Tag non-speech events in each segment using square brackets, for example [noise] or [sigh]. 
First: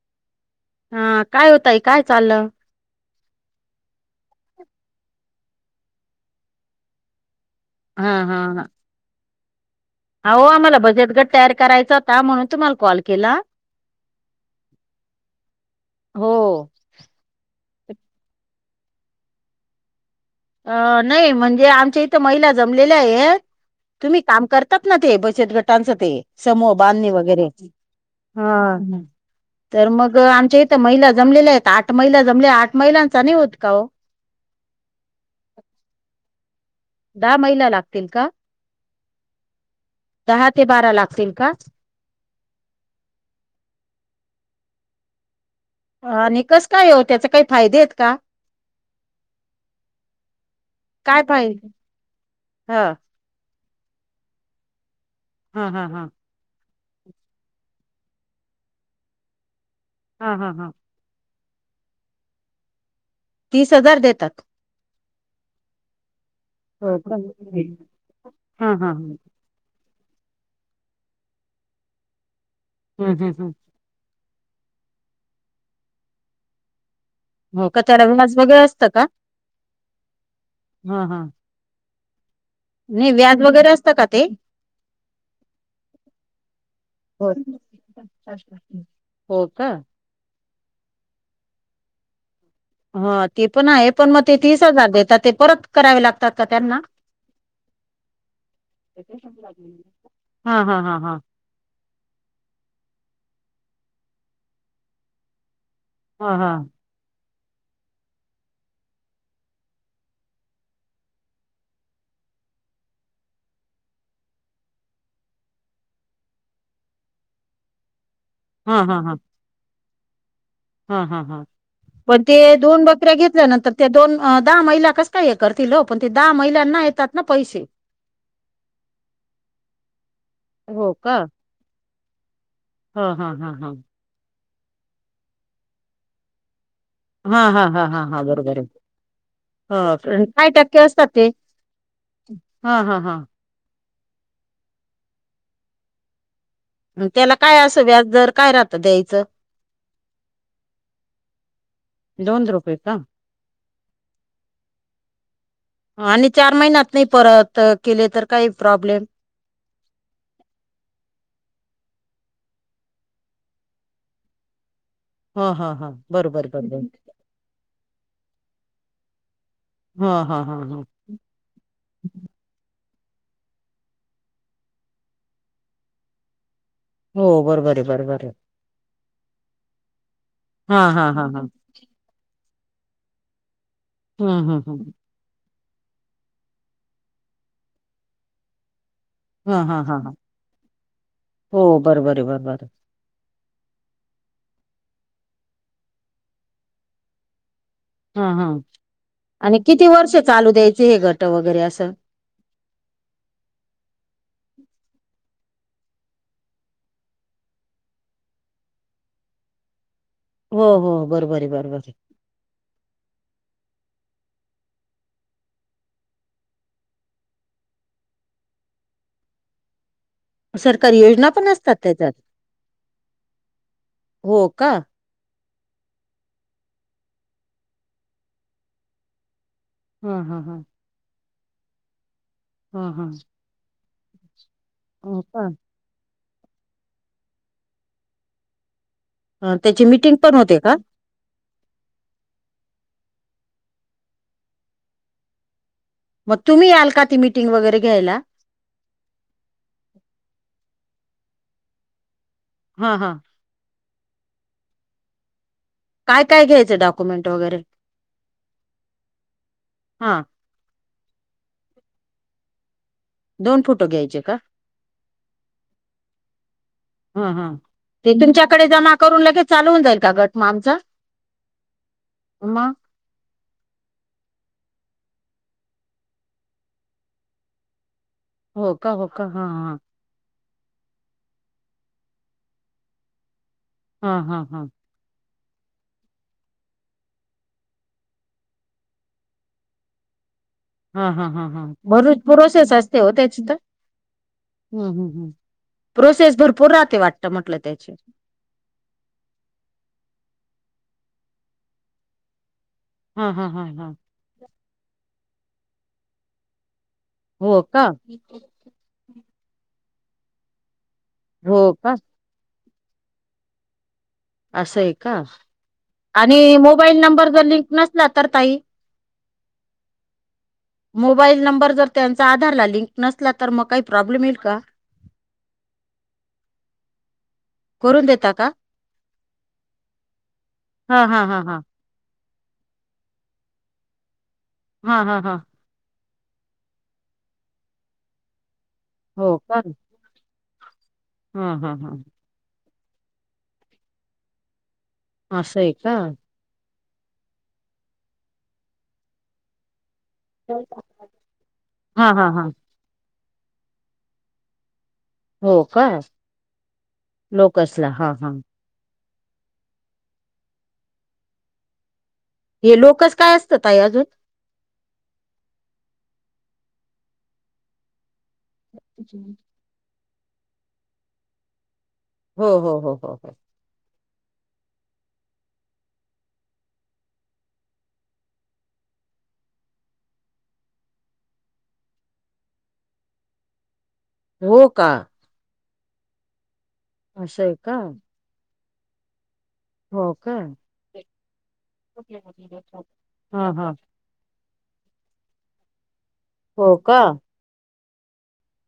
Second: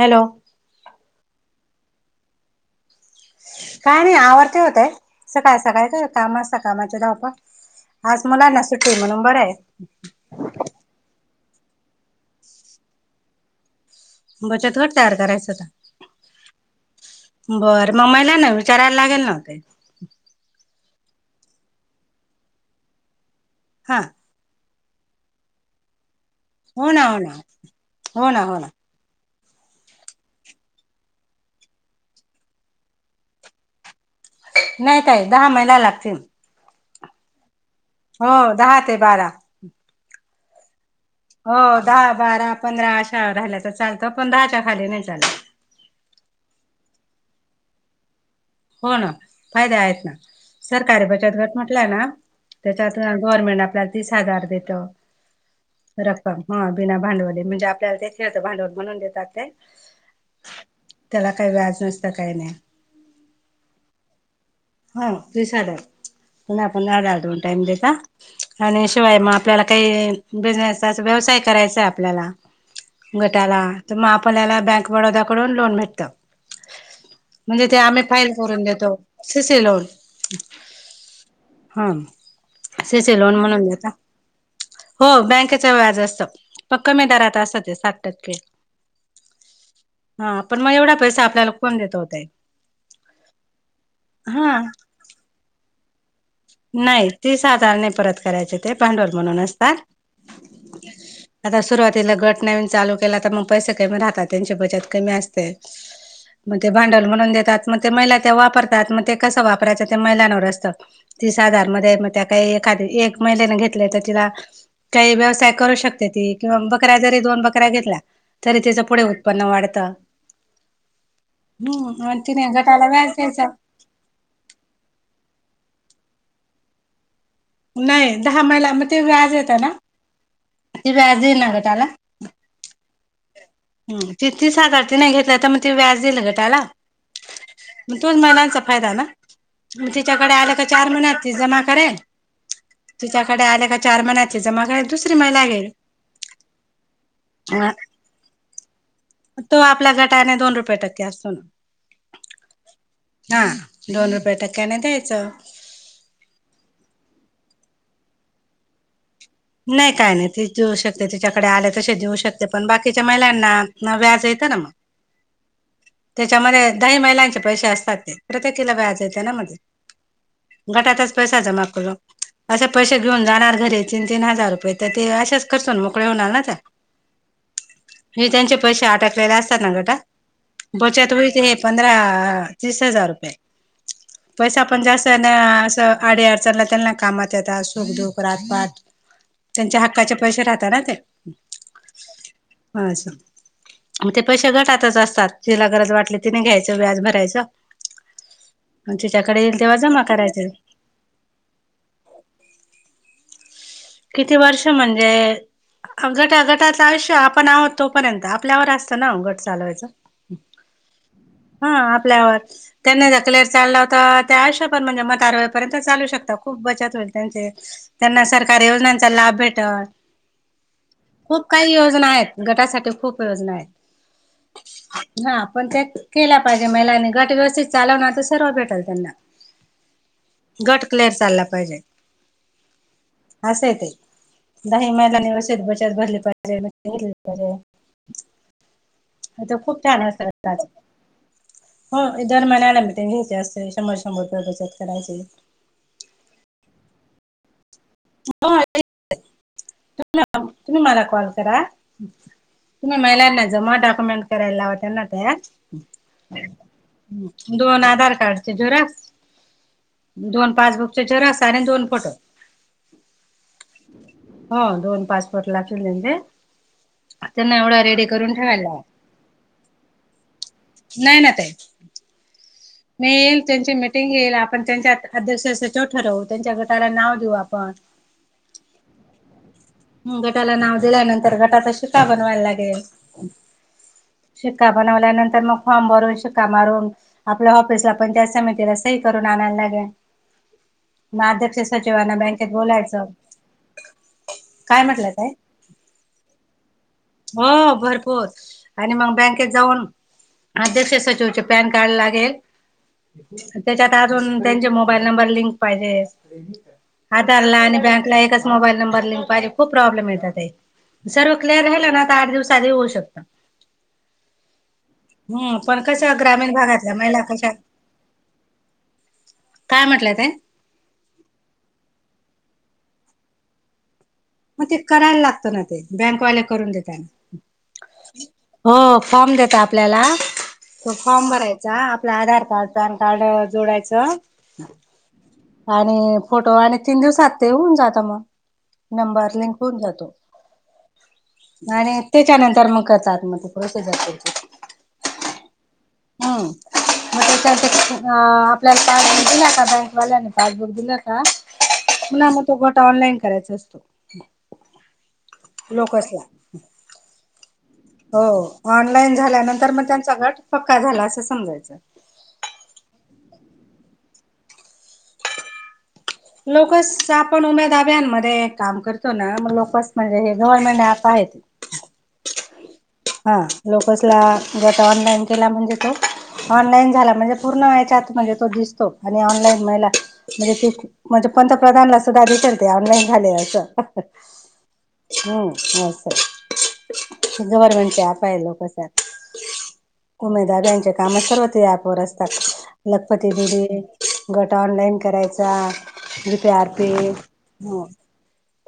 Hello हा काय ओ ताई काय चाल काय नाही आवरत होते. सकाळ सकाळी का काम असता कामाची धावपळ हा आज हा मुलांना हा. सुट्टी आहे म्हणून बरं आहे अहो आम्हाला बचत गट तयार करायचा होता म्हणून तुम्हाला कॉल केला बचत गट तयार करायचं होता हो. बरं मग महिला ना विचारायला लागेल ना ते अ नाही म्हणजे आमच्या इथं महिला जमलेल्या आहेत हा तुम्ही काम करतात ना ते बचत गटांचं समूह हो ना बांधणी हो ना वगैरे हो ना हा हो ना तर मग आमच्या इथं महिला जमलेल्या आहेत आठ महिला जमल्या आठ महिलांचा नाही होत का हो नाही ताई दहा महिला लागतील दहा महिला लागतील का? हो दहा ते बारा दहा ते बारा लागतील का हो दहा बारा पंधरा अशा झाल्याच चालतं पण दहाच्या खाली नाही चालत आणि कस काय ओ त्याचे काही फायदे आहेत का हो ना फायदे आहेत ना सरकारी काय बचत गट फायदे? म्हटल ना हा त्याच्यातून गव्हर्नमेंट आपल्याला तीस हजार देतं हां हां हा रक्कम हा बिना भांडवली म्हणजे आपल्याला त्याचात भांडवल म्हणून देतात ते हा हा हां त्याला काही व्याज नसतं काही नाहि तीस हजार देतात हा तिस हजार पुन्हा पुन्हा हो दोन टाइम का? देतात हा आणि हा हम्म शिवाय मा आपल्याला काही बिझनेसचा अस व्यवसाय करायचा आहे आपल्याला हम्म हम्म. गटाला तर मग आपल्याला बँक बडोद्याकडून लोन भेटतं म्हणजे हो ते का आम्ही त्याला फाईल व्याज वगैरे करून असतं देतो का सी सी लोन हा हा हा नाही सीसी लोन व्याज म्हणून वगैरे असतं देतात का ते हो बँकेच व्याज असतं पण कमी हो दरात असतं ते साठ टक्के हो का हा पण मग एवढा पैसा आपल्याला कोण देत हो ते हो ते पण आहे पण मग ते तीस हा हजार देतात ते परत करावे लागतात का त्यांना नाही ती सातार नाही परत करायचे ते भांडवल म्हणून असता. हा हा हा हा. आता सुरुवातीला गट नविन चालू केला तर मग पैसे कमी राहतात त्यांची बचत कमी असते हा हा मग ते भांडवल म्हणून देतात मग ते महिला त्या वापरतात मग ते कसं वापरायचं त्या महिलांवर असतं तीस हजार मध्ये मग त्या काही एखादी एक महिलेने घेतले तर तिला काही व्यवसाय करू शकते ती किंवा बकऱ्या जरी दोन बकऱ्या घेतल्या तरी हा तीचं हा पुढे हा उत्पन्न वाढतं. हा हा हां हम्म आणि पण ते तिने दोन गटाला व्याज बकऱ्या द्यायचं. घेतल्यानंतर ते दोन दहा महिला कसं काय हे करतील ओ पण ते दहा महिलांना येतात ना पैसे नाही दहा महिला मग ते व्याज ये हो ते का व्याज आहे ना गं त्याला. हा हा हा हा. ती तीस हजार तिने घेतले तर मग ती व्याज देईल ना गं त्याला. हा हा हा मग हा तोच हा बरोबर महिलांचा आहे फायदा ना. म ह तिच्याकडे काही आल्या का टक्के चार असतात महिन्यात ते ती जमा करेल, हा हा हा तिच्याकडे आल्या का चार महिन्याची जमा करेल दुसरी महिला घेईल. त्याला काय असं व्याज दर काय राहतं द्यायचं? तो आपल्या गटाने दोन रुपये टक्के असतो ना. दोन रुपये का हा दोन रुपये टक्क्याने द्यायचं. आणि चार महिन्यात नाही परत केले तर काही प्रॉब्लेम? नाही काय नाही ती देऊ शकते तिच्याकडे आले तसे देऊ शकते पण बाकीच्या महिलांना व्याज येतं ना मग. हा हा हा बरोबर त्याच्यामध्ये बरोबर दाही महिलांचे पैसे असतात ते. प्रत्येकीला व्याज येते ना मग ते हा हा हा हा गटातचं पैसा जमा करून असे पैसे घेऊन जाणार घरी तीन तीन हजार रुपये तर ते अशेच खर्चुन मोकळे होणार ना त्या. हो बरोबर आहे बरोबर हे आहे. त्यांचे पैसे अटकलेले असतात ना गटात हा हा बचत हा हा होईते पंधरा तीस हजार रुपये. हम्म हम्म पैसा पण हम्म जा स्त अन् असं अडीअडचनीला तेना कामात येतात सुख दुःख रातपात. हा त्यांच्या हा हा हा हक्काचे पैसे राहतात ना ते हो बरोबर आहे बरोबर आहे हा असं. मग ते पैसे गटातच असतात जीला गरज वाटली तिनें घ्यायचं व्याज भरायचं. हा हा आणि तिच्याकडे आणि येईल तेव्हा किती जमा वर्ष करायचे. चालू द्यायचे हे गट वगैरे असं? किती वर्ष म्हणजे गटा गटाचं आयुष्य आपण आहोत तोपर्यंत आपल्यावर असतं ना गट चालवायचं. हो हो बरोबर आहे हा बरोबर आहे आपल्यावर. त्यांना क्लिअर चालला होता त्या आश्यापण म्हणजे म्हातार होईपर्यंत चालू शकता खूप बचत होईल त्यांची त्यांना सरकारी योजनांचा लाभ भेटलं. सरकारी योजना खूप पण काही असतात योजना त्याच्यात आहेत गटासाठी खूप योजना आहेत. हो का हा पण त्या केल्या पाहिजे महिलांनी गट व्यवस्थित चालवणार तर सर्व भेटल त्यांना. हा हा हा. गट क्लिअर चालला पाहिजे. हा हा. असंय ते दाही हो महिलानी का व्यवस्थित बचत भरली पाहिजे मिटींग घेतली पाहिजे. तर खूप त्याची छान मीटिंग पण होते असतात का? हो दर महिन्याला मिटींग घ्यायची असते शंभर शंभर रुपये बचत करायची. मग तुम्ही याल का ती मिटिंग वगैरे घ्यायला? [inaudible] [unintelligible] तुम्ही मला कॉल करा. तुम्ही हां हां महिलांना जमा डॉक्युमेंट करायला लावते ना त्या काय काय घ्यायचं डॉक्युमेंट वगैरे दोन आधार कार्डचे झेरॉक्स हां दोन पासबुकचे झेरॉक्स आणि दोन फोटो. दोन फोटो घ्यायचे का हो दोन पासपोर्ट लागतील तेंचे. हां हां त्यांना एवढा रेडी ते करून ठेवायला तुमच्याकडे लाव जमा करून लगेच चालू होऊन जाईल का गट म आमचा? नाही ना ताई म मी येईल त्यांची मिटिंग घेईल आपण त्यांच्यात अध्यक्ष सचिव ठरवू, त्यांच्या गटाला नाव देऊ आपण. हो का हो का हा हा. हम्म गटाला नाव दिल्यानंतर गटाचा शिक्का बनवायला लागेल. हां हां हां शिक्का बनवल्यानंतर मग फॉर्म भरून शिक्का मारून आपल्या ऑफिसला पण त्या समितीला सही करून आणायला लागेल. हा मग हा अध्यक्ष हा सचिवांना बरूच बँकेत प्रोसेस असते बोलायचं ओ त्याची तर काय हम्म हम्म म्हटलं ताई? हम्म प्रोसेस भरपूर राहते वाट हो भरपूर. आणि मंग बँकेत जाऊन अध्यक्ष सचिवचे पॅन कार्ड लागेल. हां हां हां हां त्याच्यात अजून त्यांचे मोबाईल नंबर लिंक पायजे. आधारला हो आणि का बँकला एकच मोबाईल नंबर लिंक पायजे खूप प्रॉब्लेम येत ते सर्व हो क्लिअर राहिला चार दिवसात ही होऊ शकतं. [unintelligible] [inaudible] असंय का हम्म पण कशा ग्रामीण आणि भागातल्या मोबाईल महिला नंबर जर कशा लिंक नसला तर ताई? काय म्हटले ते? मोबाईल नंबर जर त्यांचा आधारला लिंक नसला तर मग काय प्रॉब्लेम येईल? का म ते करायला लागतं ना ते बँकवाले करून देतात. करून देता का हो फॉर्म देत आपल्याला तो हां हां फॉर्म हां हां भरायचा आपला आधार कार्ड, पॅन कार्ड जोडायचं. हा हा हा. आणि फोटो आणि तीन दिवसात ते होऊन जात म हो नंबर लिंक का होऊन जातो. हा हा हा आणि त्याच्यानंतर मग करतात मग ते प्रोसेस ये त्यांची असयं का? ह मग त्याच्यानंतर अ आपल्याला कार्ड दिलं का बँकवाल्याने पासबुक दिला का, हा हा पुन्हा मग हा तो गटा ऑनलाईन करायचा असतो. हो का? लोकसला. लोकसला हा हां. हो ऑनलाईन झाल्यानंतर मग त्यांचा गट पक्का झाला असं समजायचं. हे लोकस काय असत ताई अजून? लोकस आपण उम्यादाबामध्ये काम करतो ना मग लोकस म्हणजे हे गव्हर्नमेंट ऍप आहेत. हो हो हो हो. हा लोकसला गट ऑनलाईन केला म्हणजे तो ऑनलाईन झाला म्हणजे पूर्ण व्हायच्या आत म्हणजे तो दिसतो आणि ऑनलाईन महिला म्हणजे ते म्हणजे पंतप्रधानला सुद्धा दिसेल ते ऑनलाईन झाले असं. हो का? हम्म असं असय आहे का गव्हर्मेंटचे ऍप हाय लोकस ऍप हो का उमेदार यांच्या काम सर्व ते ऍपवर असतात लखपती हा हा बिडी गट ऑनलाइन करायचा जीपे हो आरपे का हो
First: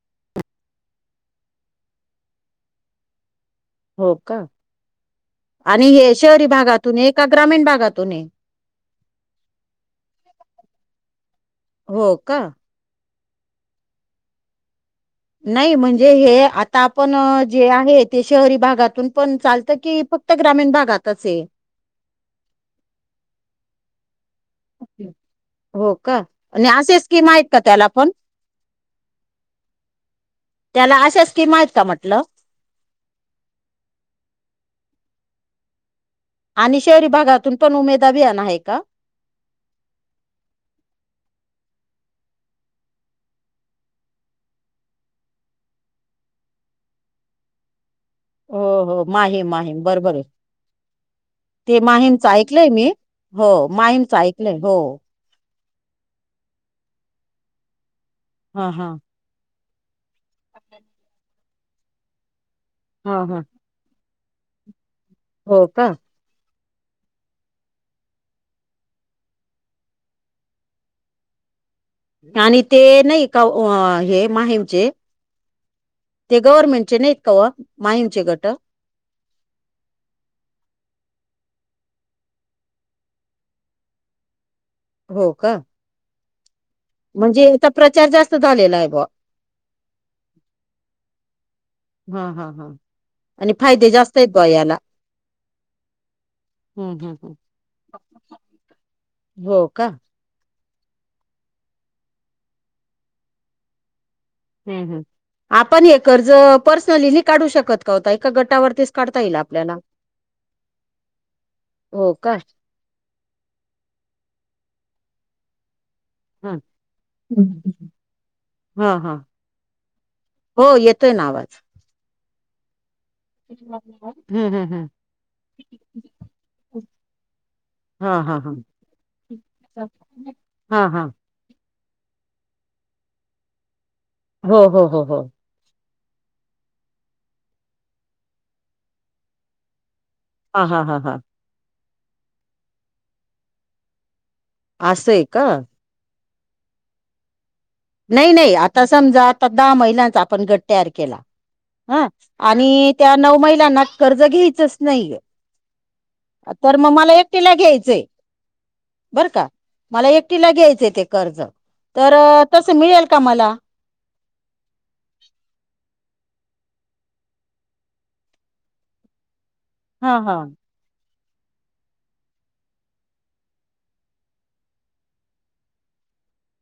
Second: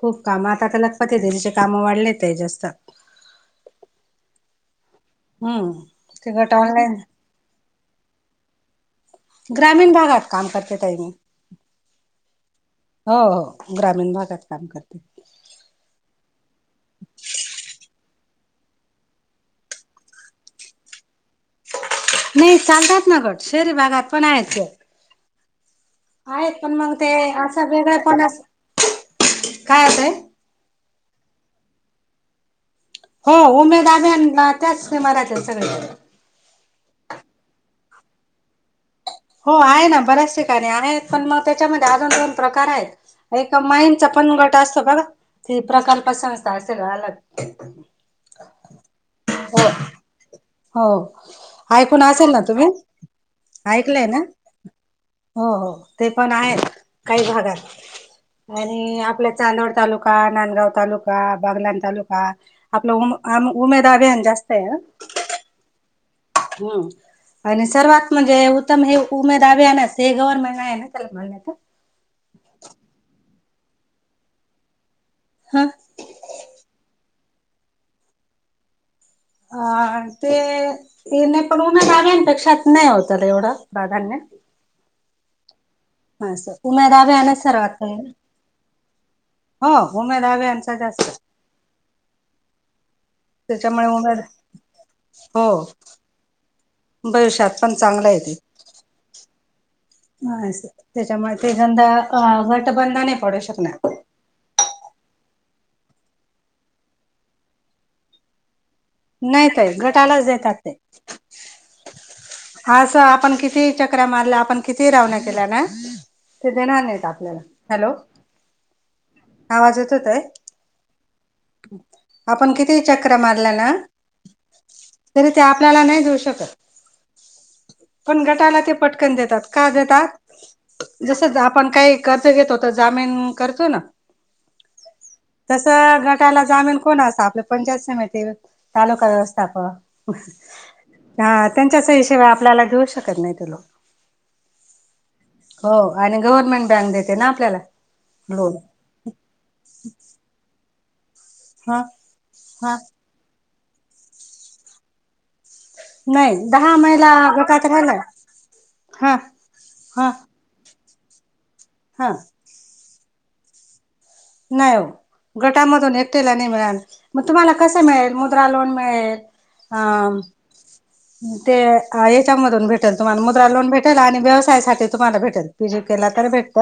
खूप काम आता लखपती दिदिचे काम वाढलेत ते जास्त हो का हम्म आणि हे ते शहरी गट ऑनलाईन भागातून ये का ग्रामीण भागातून ये ग्रामीण भागात काम करते तई मी हो का हो, हो ग्रामीण भागात काम करते नाही म्हणजे हे आता आपण जे आहे ते शहरी भागातून पण चालतं की फक क्त ग्रामीण भागातच ये नाही चालतात ना गट शेरी भागात पण आहेच हो का आणि मग असेच ते स्कीम आहेत का असा त्याला पण वेगळेपणा काय होतय त्याला अशा स्कीमा आहेत का म्हटलं हो उमेद आभ नि म राहात्यात सगळ्या आणि शहरी भागातून पण उमेदा अभियान आहे का हो आहे ना बऱ्याच ठिकाणी आहेत पण मग त्याच्यामध्ये अजून दोन प्रकार आहेत एक माईंचा पण गट असतो बघा ते प्रकल्प संस्था असेल अलग ओ हो माहीम, हो माहीम बरोबर आहे हो ते ऐकून माहीमच असेल ना ऐकलंय तुम्ही मी हो ऐकलंय माहीमच ना ऐकलंय हो हो, हो ते पण आहेत काही भागात हा हा आणि आपल्या चांदोड तालुका नांदगाव तालुका बागलान तालुका आपलं हा हा उ उमेद अभन जास्त आहे आ हो का हम आणि सर्वात म्हणजे उत्तम हे उमेद आभ आहे हे गव्हर्नमेंट आहे ना त्याला मान्यता आणि ते नाही का हे माहीमचे ह ते गव्हर्मेंटचे नाहीत का ओ माहीमचे गट अ ते येणे पण उन गाव्यांपेक्षा नाही होत र एवढं प्राधान्य हो का अस उमेदाभ ना सर्वात कही त झालेला आहे बुवा हो उमेधाबे यांचा जास्त हा हा हा आणि त्याच्यामुळे फायदे जास्त उमेदा आहेत बुवा याला हो हम्म हम्म हम्म. भविष्यात पण चांगलय आहेे ते हो का त्याच्यामुळे ते गंध गट बंध नाही पडू शकणार आपण हे कर्ज पर्सनली नाई काढू शकत का ओ ताई का गटावरतीच काढता येईल नाही ताई आपल्याला गटालाच देतात हो का हा असं आपण किती चक्र्या मारल्या आपण किती रावणा केल्या ना ते हा देणार नाहीत आपल्याला हम्म. हॅलो हा, हा आवाज येतो ताई हो येतोय ना आवाज आपण किती चक्रा मारलं ना हम्म हम्म तरी ते आपल्याला नाही देऊ शकत ह पण गटाला ते पटकन का देतात का देतात हा हा जस आपण काही कर्ज घेतो तर जामीन करतो ना? हो हो हो हो... तस गटायला जामीन कोण अस आपलं पंचायत समिती तालुका व्यवस्थापक हा त्यांच्याच्याहीशिवाय आपल्याला देऊ शकत नाही ते लोक आसय का? हो आणि गव्हर्नमेंट बँक देते ना आपल्याला. नाही नाही.. लोन आता समजा आता दहा महिलांचा आपण गट तयार केला, हा ह.. हा आणि त्या नऊ महिलांना कर्ज घ्यायचच नाहीये. नाही दहा तर मग महिला मला एकटीला गटात राहिलाय घ्यायचंय हा बर का? हा मला एक एकटीला घ्यायचय ते कर्ज, हा तर तसं मिळेल का मला? नाही ओ. गटामधून एकटीला नाही मिळाल मग तुम्हाला कसं मिळेल? मुद्रा लोन मिळेल. हा.. ते याच्यामधून भेटेल तुम्हाला मुद्रा लोन भेटेल, आणि व्यवसायासाठी तुम्हाला भेटेल. पीजी केला तर भेटत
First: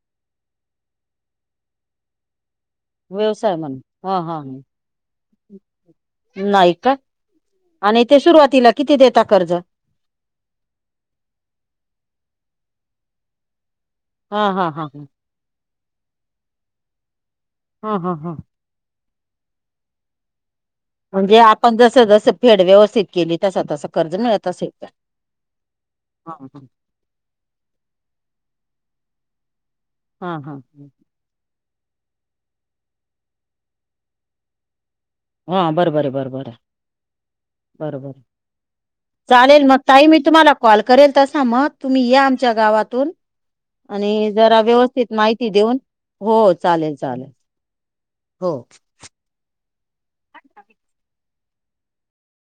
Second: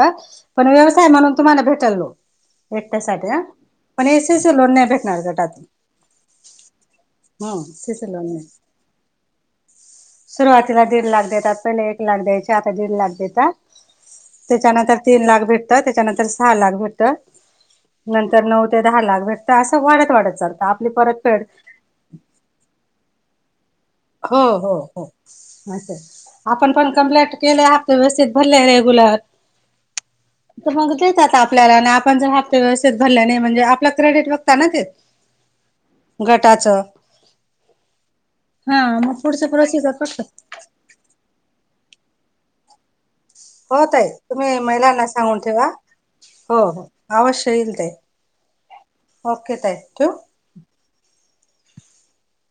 पण व्यवसाय म्हणून तुम्हाला भेटल लोन. एकट्यासाठी हा व्यवसाय म्हणून पण हा हा एसीसी लोन नाही भेटणार गटातून हा नाही का? हम्म आणि सीसी ते लोन नाही सुरुवातीला किती देता कर्ज. सुरुवातीला दीड लाख देतात पहिले एक लाख द्यायचे आता दीड लाख देतात. हा हा त्याच्यानंतर तीन लाख भेटतं त्याच्यानंतर सहा लाख भेटत. हा हा हा नंतर नऊ ते दहा लाख भेटत असं वाढत वाढत चालत. म्हणजे आपण जस जसं फेड व्यवस्थित केली तसं तसं. कर्ज हो मिळत असेल हो का हो.. असं हा आपण पण कम्प्लेट केले आपण व्यवस्थित भरले रेग्युलर हा हा तर मग देतात आपल्याला आणि आपण जर हप्ते व्यवस्थित भरल्या नाही म्हणजे आपला क्रेडिट बघता ना ते हा बरोबर आहे बरोबर गटाचं बरोबरं हा मग पुढचं चालेल मग प्रोसिजर ताई मी करत तुम्हाला कॉल करेल तसा मग तुम्ही या आमच्या गावातून हो ताई आणि तुम्ही जरा महिलांना व्यवस्थित सांगून माहिती ठेवा देऊन हो चालेल चालेल. अवश्य येईल ताई हो. ओके ताई. ठेऊ? [unintelligible]